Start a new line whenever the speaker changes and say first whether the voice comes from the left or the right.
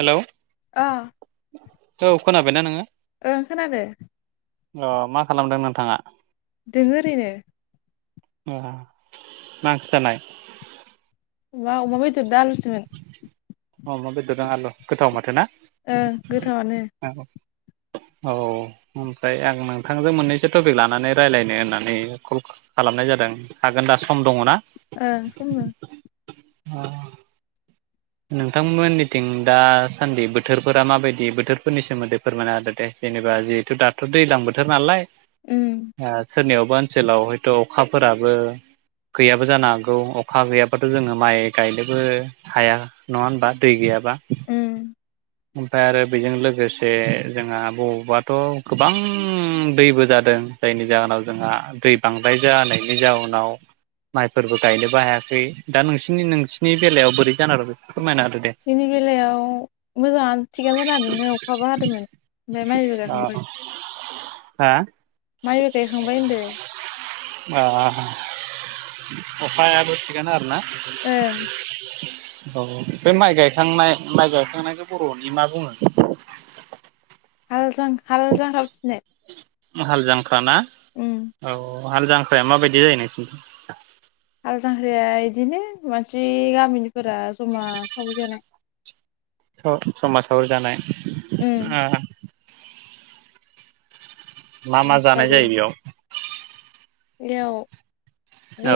right: Hello
left: अ
right: औ खोनाबायना नोङो
left: ओं खोनादों
right: अ मा खालामदों नोंथाङा
left: दोङो ओरैनो
right: मा ओंख्रि जानाय
left: माबा अमा बेदरजों आलुसोमोन
right: अमा बेदर आल गोथाव माथो ना
left: ओं गोथावानो
right: औ ओमफ्राय आं नोंथांजों मोननैसो टपिक लानानै रायज्लायनो होननानै कल खालामनाय जादों हागोन दा सम दङना?
left: ओ सम दं
right: अ नोंथांमोननिथिं दासान्दि बोथोरफोरा माबायदि बोथोरफोरनि सोमोन्दै फोरमायना होदो दे जेनेबा जिहेथु दाथ' दैज्लां बोथोर नालाय
left: उ
right: ओ सोरनियावबा ओनसोलाव हायथ' अखाफोराबो गैयाबो जानो हागौ अखा गैयाब्लााथ' जोङो माइ गायनोबो हाया। नङा होनबा दै गैयाबा
left: उम
right: ओमफ्राय आरो बेजों लोगोसे जोंहा बबावबाथ' गोबां दैबो जादों। जायनि जाहोनाव जोंहा दै बांद्राय जानायनि जाहोनाव माइफोरबो गायनोबो हायाखै दा नोंसिनि नोंसिनि बेलायाव बोरै जान आरो बेखौ फोरमायना होदो दे
left: जोंनि बेलायाव मोजाङानो थिगानो जानादोङो अखाबो हादोंमोन ओमफ्राय माइबो गाखांबाय
right: हा
left: माइ गायखांबाय होनदों।
right: आ अखायाबो थिगानो आरोना
left: ओं
right: औ बे माइ गायखांनाय माइ गायखांनायखौ बर'नि मा बुङो।
left: हाल जां हाल जांख्रा उथिनाय
right: हाल जांख्राना औ हाल जांख्राया माबायदि जायो नोंसोरनिथिं
left: हाल जांख्राया बिदिनो मानसि गामिनिफोरा जमा सावै जानाय
right: उ ज जमा सावरि
left: उम
right: जानाय मा मा जानाय
left: बेलासिखालि
right: जायो बेयाव
left: बेयाव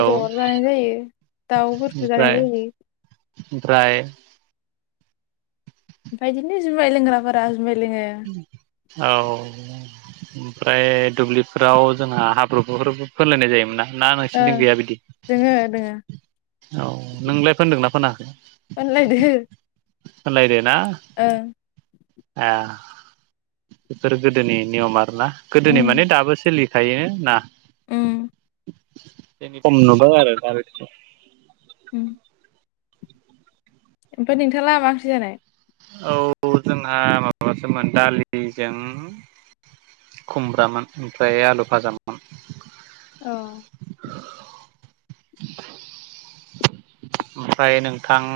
right: औ
left: जानाय जायो दाउफोरखौ जानाय
right: ओमफ्राय
left: जायो।
right: ओमफ्राय
left: ओमफ्राय बिदिनो जुमाय लोंग्राफोरा जुमाय लोङो।
right: [unintelligible] औ ओमफ्राय दुब्लिफोराव जोंहा हाब्रुफोर फोलायनाय जायोमोन ना। ना
left: ओं
right: नोंसिनिथि गैया बिदि
left: दोङो दोङो
right: औ नोंलाय फोनदोंना फोना
left: अनलायदो
right: फुनलायदेना
left: ओं
right: ए बेफोरो गोदोनि नियम आरोना।
left: उम
right: गोदोनि माने दाबो सोलिखायोनो ना।
left: उम
right: दिनै खम नुबाय आरो
left: उम ओमफ्राय नोंथाङा मा ओंख्रि जानाय?
right: औ जोंहा माबासोमोन दालिजों खुमब्रामोन ओमफ्राय आलु फाजामोन
left: औ
right: [inaudible] ओमफ्राय नोंथां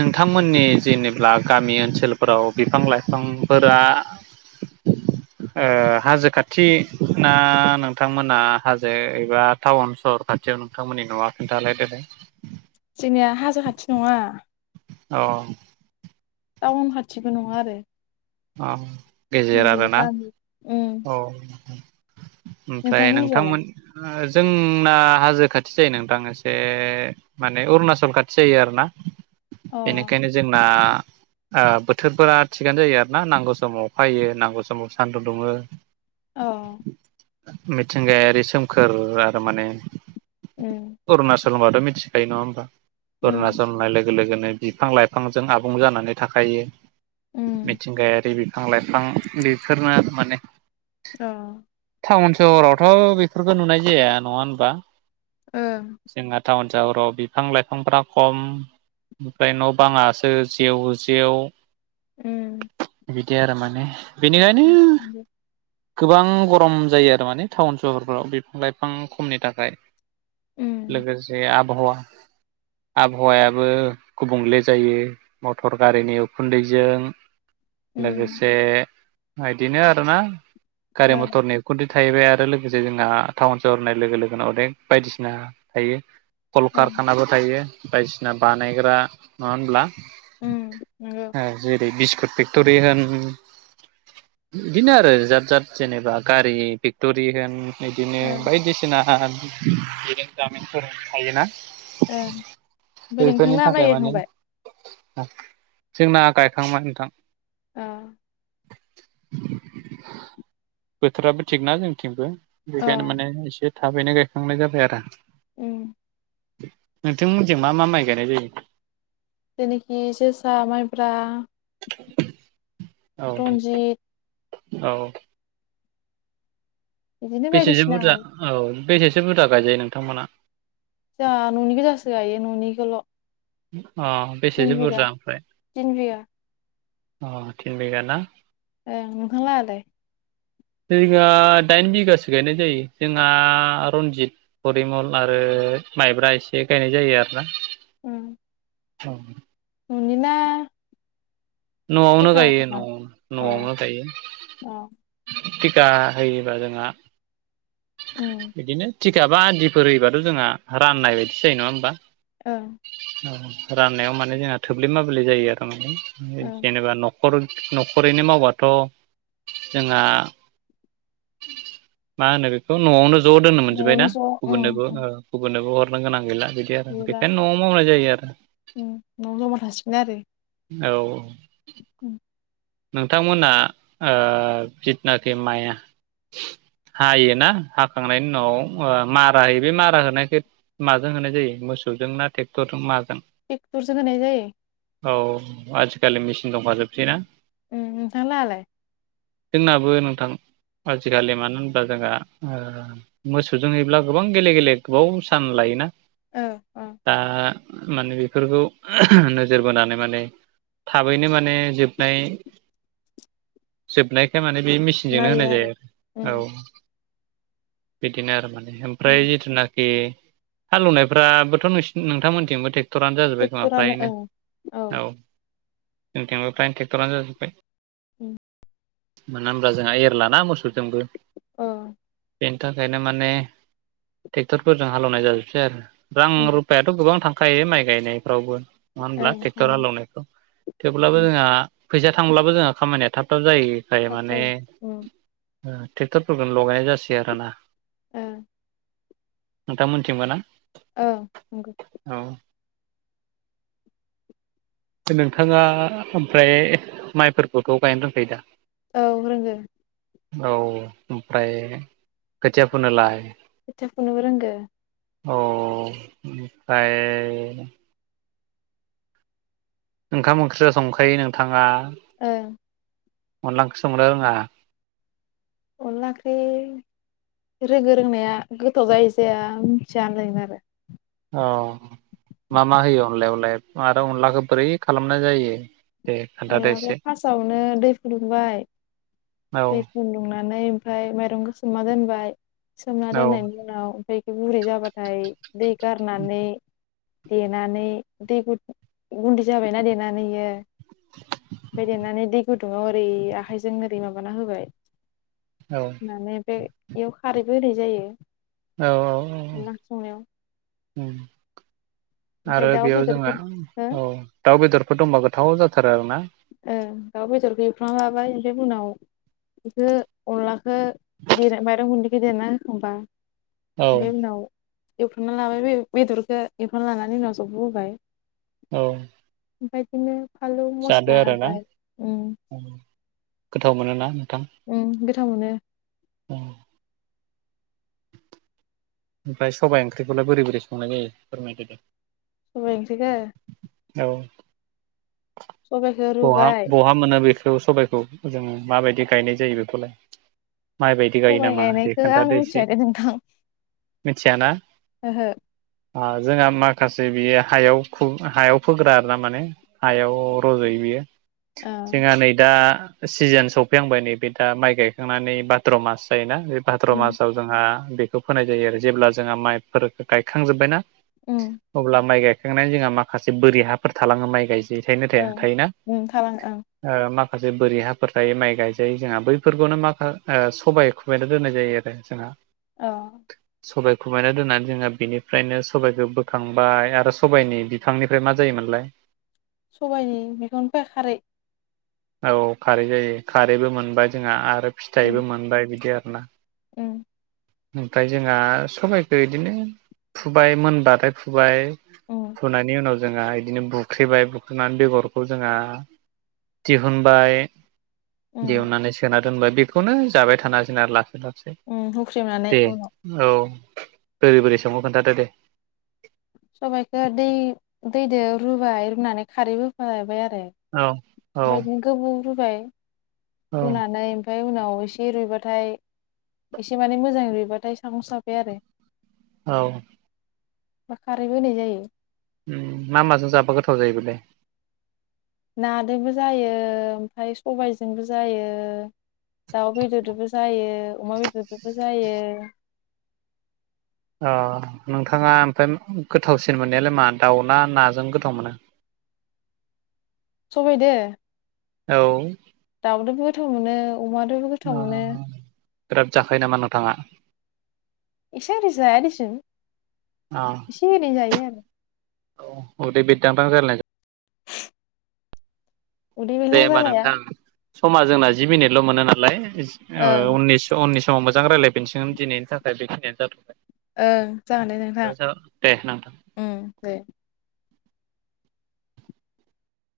right: नोंथांमोननि जेनेब्ला गामि ओनसोलफोराव बिफां-लाइफांफोरा [inaudible] ओ हाजो खाथिना नोंथांमोना हाजो एबा टाउन सहर आतसा नोंथांमोननि न'आ खन्थालाय दे बुं?
left: जोंनिया हाजो खाथि नङा।
right: अ
left: टाउन खाथिबो नङा आरो।
right: अ गेजेर
left: ओरैनो
right: आरोना
left: गामि उम
right: औ। ओमफ्राय
left: नोंथांमोननि जालाय?
right: नोंथांमोन जोंना हाजो खाथि जायो नोंथां एसे माने अरुणाचल खाथि जायो आरो ना।
left: अ
right: बेनिखायनो जोंना आ बोथोरफोरा थिगानो जायो आरो। ना नांगौ समाव फैयो नांगौ समाव सान्दुं दुङो।
left: अ
right: मिथिंगायारि सोमखोर आरो माने
left: उम
right: अरुणचल होनबाथ' मिथिखायो नङा होमबा
left: उम
right: अरुनाचल लोगो लोगो लोगोनो बिफां लाइफांजों आबुं जानानै थाखायो।
left: उम
right: बे बिफां लाइफां बेफोरनो माने
left: ओ
right: टाउन सहरावथ' बेफोरखौ नुनाय जाया नङा होमबा?
left: ओ
right: जोंना टाउन सहराव बिफां लाइफांफ्रा खम। ओमफ्राय न' बाङासो जेव जेव।
left: उम
right: बिदि आरो माने बेनिखायनो
left: उम
right: गोबां गरम जायो आरो माने टाउन सहरफ्राव बिफां लाइफां खमनि थाखाय। लोगोसे आबहावा आबहावायाबो गुबुंले जायो मटर गारिनि उखुन्दैजों।
left: उम
right: लोगोसे बिदिनो आरोना गारि
left: ओं
right: मथरनि खुन्थि थाहैबाय आरो लोगोसे जोंहा टाउन सहर होननाय लोगो लोगोनो अनेक बायदिसिना थायो।
left: ओं
right: कलकारखानाबो थायो बायदिसिना बानायग्रा नङा होनब्ला?
left: उम नोंगौ।
right: जेरै बिस्कुट फेक्ट'रि होन बिदिनो आरो जाद जाद जेनेबा गारि फेक्ट'रि होन बिदिनो
left: ओं
right: बायदिसिना बिरोंदारिमिनफोर थायोना?
left: ओं ओमफ्राय
right: बेफोरनि
left: नोंथांलाहा माइ
right: थाखाय माने
left: गायखांबाय?
right: जोंना गायखांबाय नोंथां।
left: अ
right: बोथोराबो थिग ना जोंथिंबो। बिखायनो
left: अ
right: माने एसे थाबैनो गायखांनाय जाबाय आरो।
left: ओम
right: नोंथांमोनथें मा मा माइ गायनाय जायो।
left: जेखि जोसा माइब्रा
right: औ
left: रन्जित।
right: औ
left: बिदिनो
right: बेसेसो
left: बायदिसिना
right: बुरजा
left: गायो
right: औ बेसेसो बुरजा गायजायो नोंथांमोना
left: जों न'नि गो जासो गायो न'निखौल'
right: अ
left: तिन
right: बेसेसो
left: बिगा
right: बुरजा ओमफ्राय
left: तिन बिगा
right: अ थिन बिघा ना?
left: ओं नोंथां लाहालाय।
right: जोंहा दाइन बिगासो गायनाय जायो जोंहा रन्जित फरिमल आरो माइब्रा एसे गायनाय जायो आरोना।
left: उम
right: औ
left: न'निना
right: न'आवनो गायो न'आवनो
left: औ
right: न'आवनो गायो।
left: औ
right: टिका होयोबा जोंहा
left: उम
right: बिदिनो। थिखाबा आदिफोर होयोबाथ' जोंहा राननाय बायदि जायो नङा होमबा?
left: ओं
right: औ राननायाव माने जोंना थोब्ले माब्ले जायो आरो ओं जेनेबा न'खर न'खरैनो मावबाथ' जोंहा मा होनो बेखौ न'आवनो ज' दोननो मोनजोबबायना
left: न'आवनो ज' उम
right: गुबुननोबो
left: उम
right: गुबुननोबो हरनो गोनां गैला बिदि आरो
left: गैला
right: बेखायनो न'आव मावनाय जायो आरो
left: न'आव जमा थासिगोन आरो
right: औ
left: उम।
right: नोंथांमोना जिथुनाखि माया हायोना हाखांनायनि उनाव मारा होयो बे मारा होनायखौ माजों होनाय जायो मोसौजों ना ट्रेक्टरजों माजों
left: टेकटरजों होनाय जायो
right: औ आजिखालि मेचिन दंखाजोबसै ना
left: उ नोंथांलाहालाय
right: जोंनाबो नोंथां आजिखालि मानो होनबा जोंहा मोसौजोंहब्ला गोबां गेले गेले गोबाव सान लायोना
left: ओं
right: दा माने बेफोरखौ नोजोर बोनानै माने थाबैनो माने जोबनाय जोबनायखाय माने बे मेसिनजोंनो
left: नायो
right: होनाय जायो
left: आरो उम
right: आरो औ बिदिनो आरो माने
left: उम
right: ओमफ्राय जिथुनाखि हालेवनायफ्राबोथ' न नोंथांमोनथिंबो थे क्टरानो जाजोबबाय खोमा
left: ट्रेक्टरानो
right: फ्रायनो
left: ओं
right: औ जोंथेंबो फ्राइन ट्रेक्टरानो जाजोब्बाय
left: उ
right: मोना हब्ला जोंहा एरलाना मोसुरजोंबो
left: अ
right: बेनि थाखायनो माने ट्रेक्टरफोरजों हालेवनाय जाजोबसै आरो रां
left: उम
right: रुफायाथ' गोबां थांखायो माइ गायनायफ्रावबो नोआ होनब्ला
left: ओं
right: ट्रेक्टर
left: थाङो
right: हालौवनायफ्राव थेवब्लाबो
left: उम
right: जोंहा फैसा थांब्लाबो जोंहा खामानिया थाब थाब जाहैखाय
left: थाब
right: माने
left: जायो उम
right: ट्रेक्टरफोरखौनो लगायनाय जासोय आरो ना
left: ओं
right: नोंथां मोनथिंबो ना?
left: औ नंगौ
right: औ नोंथाङा ओमफ्राय माइफोरखौथ' गायनो रोंखायो दा?
left: औ रोंगो।
right: औ ओमफ्राय खोथिया फुनोलाय?
left: खोथिया फुनोबो रोंगो।
right: अ ओमफ्राय ओंखाम ओंख्रिया संखायो नोंथाङा
left: ओं
right: अनला ओंखिरि' संनो रोङा
left: अनला ओंख्रि रोंडो रोंनाया गोथाव जायो जाया मिथिया आ होनलायमोन आरो
right: औ मा मा होयो अनलायावलाय आरो अनलाखौ बोरै खालामनाय जायो दे खोन्थादो
left: अनलाखौ
right: एसे
left: फार्स्टआवनो दै फुदुंबाय
right: औ
left: दै फुन्दुंनानै ओमफ्राय माइरंखौ सोमना दोनबाय सोमना
right: औ
left: दोननायनि उनाव ओमफ्राय गुरै जाबाथाय दै गारनानै देनानै दै गु [inaudible] गुन्दै जाबायना देनानै इयो। ओमफ्राय देरनानै दै गुदुङाव ओरै आखाइजों ओरै माबाना होबाय।
right: औ
left: माने बे बेयाव खारैबो होनाय जायो।
right: औ औ औ
left: अनला ओंख्रि संनायाव
right: उम
left: ओमफ्राय
right: आरो
left: दाउ
right: बेयाव जोंहा
left: बेदरफोर हो
right: औ दाउ बेदरफोर दंबा गोथाव जाथारो आरोना।
left: ओ दाउ बेदरखौ एउफ्रना लाबाय ओमफ्राय उनाव बेखो अनलाखो दे माइरं गुन्दैखौ देना एखबा
right: औ
left: ओमफ्राय उनाव एवफ्रांना लाबाय बे बेदरखौ एवफ्रांना लानानै उनाव जब' होबाय।
right: औ
left: ओमफाय बिदिनो फालौ
right: जादो आरो ना, गोथाव मोनोना नोंथां?
left: उम गोथाव मोनो।
right: उम ओमफ्राय सबाइ ओंख्रिखौलाय बोरै बोरै संनाय जायो फोरमायदो दे।
left: सबाइ ओंख्रिखो
right: औ
left: सबाइखौ
right: बहा
left: रुबाय
right: बहा मोनो बेखौ सबाइखौ? जों माबायदि गायनाय जायो बेखौलाय? माइ बायदि गायो
left: सबाइ
right: नामा दे
left: गायनायखौ आं
right: खोन्थादो
left: मिथिया
right: एसे।
left: दे नोंथां
right: मिथिया ना?
left: ओहो
right: जोंहा माखासे बियो हायाव हायाव फोग्रा आरो ना माने। हायाव रज'यो बियो।
left: औ
right: जोंहा नै दा सिजोन सौफैखांबाय नैबे दा माइ गायखांनानै भाद्र मास जायोना बे भाद्र
left: उम
right: मासाव जोंहा बेखौ फोनाय जायो आरो जेब्ला जोंहा माइफोर गायखांजोब्बायना
left: उम
right: अब्ला माइ गायखांनानै जोंहा माखासे बोरि हाफोर थालाङो माइ गायजायि थायनो थाया
left: ओं
right: थायोना?
left: उम थालाङो ओं
right: ओ माखासे बोरि हाफोर थायो माइ गायजायो जोंहा बैफोरखौनो माखा- ओ सबाइखौ दोननाय जायो आरो जोंहा
left: औ
right: सबायाइ खुमायना दोननानै जोङो बिनिफ्रायनो सबबायखौ बोखांबाय आरो सबाइनि बिफांनिफ्राय मा जायोमोनलाय?
left: सबायाइनि बिफांनिफ्राय खारै
right: औ खारै जायो खारैबो मोनबाय जोंहा आरो
left: उम
right: फिथायाइबो मोनबाय बिदि आरोना।
left: उम
right: ओमफ्राय जोंहा सबाइखो बिदिनो फुबाय मोनबाथाय फुबाय।
left: उम
right: फुनायनि उनाव जोंहा बिदिनो बुख्रेबाय बुख्रेनानै बेगर खौ जोंहा दिहुनबाय
left: उम
right: दिहुननानै सोना दोनबाय बेखौनो जाबाय थानासै आरो लासै लासै
left: उम हुख्रेमनानै
right: दे
left: उनाव
right: औ बोरै बोरै सोंङो खोन्थादो दे
left: सबायाइखौ दै दैदो रुबाय रुनानै खारैबो होफाबाय आरो
right: औ औ
left: बेबायदिनो गोबौ रुबाय
right: औ
left: रुनानै ओमफ्राय उनाव एसे रुइबाथाय एसे माने मोजाङै रुइबाथाय [unintelligible] आरो।
right: औ
left: बा खारै होनाय जायो।
right: मा माजों जाबा गोथाव जायो बेलाय?
left: नादोबो जायो ओमफ्राय सबायजोंबो जायो। दाउ बेदरदोबो जायो अमा बेदरदोबो जायो।
right: अ नोंथाङा ओमफ्राय गोथावसिन मोननायालाय मा दाउ ना नाजों गोथाव मोनो
left: सबाय दो
right: औ
left: दाउदोबो गोथाव मोनो अमादोबो गोथाव मोनो
right: बि्राद जाखायो नामा नोंथाङा
left: इसोरारिसहसुन
right: औ
left: एसे ओरै जायो आरो।
right: औ अ दे बेदामां जार
left: उदै
right: दे
left: बेरला
right: होमबा
left: जालाया
right: नोंथां समा जोंना जि मिनिटल' मोनो नालाय
left: ओं
right: उननिस ' उननि समाव मोजां रायज्लायफनगोन दिनैनि थाखाय बेखियानो जाथ'बाय
left: ओं जागोन दे नोंथाङ
right: दे नोंथां
left: उम दे।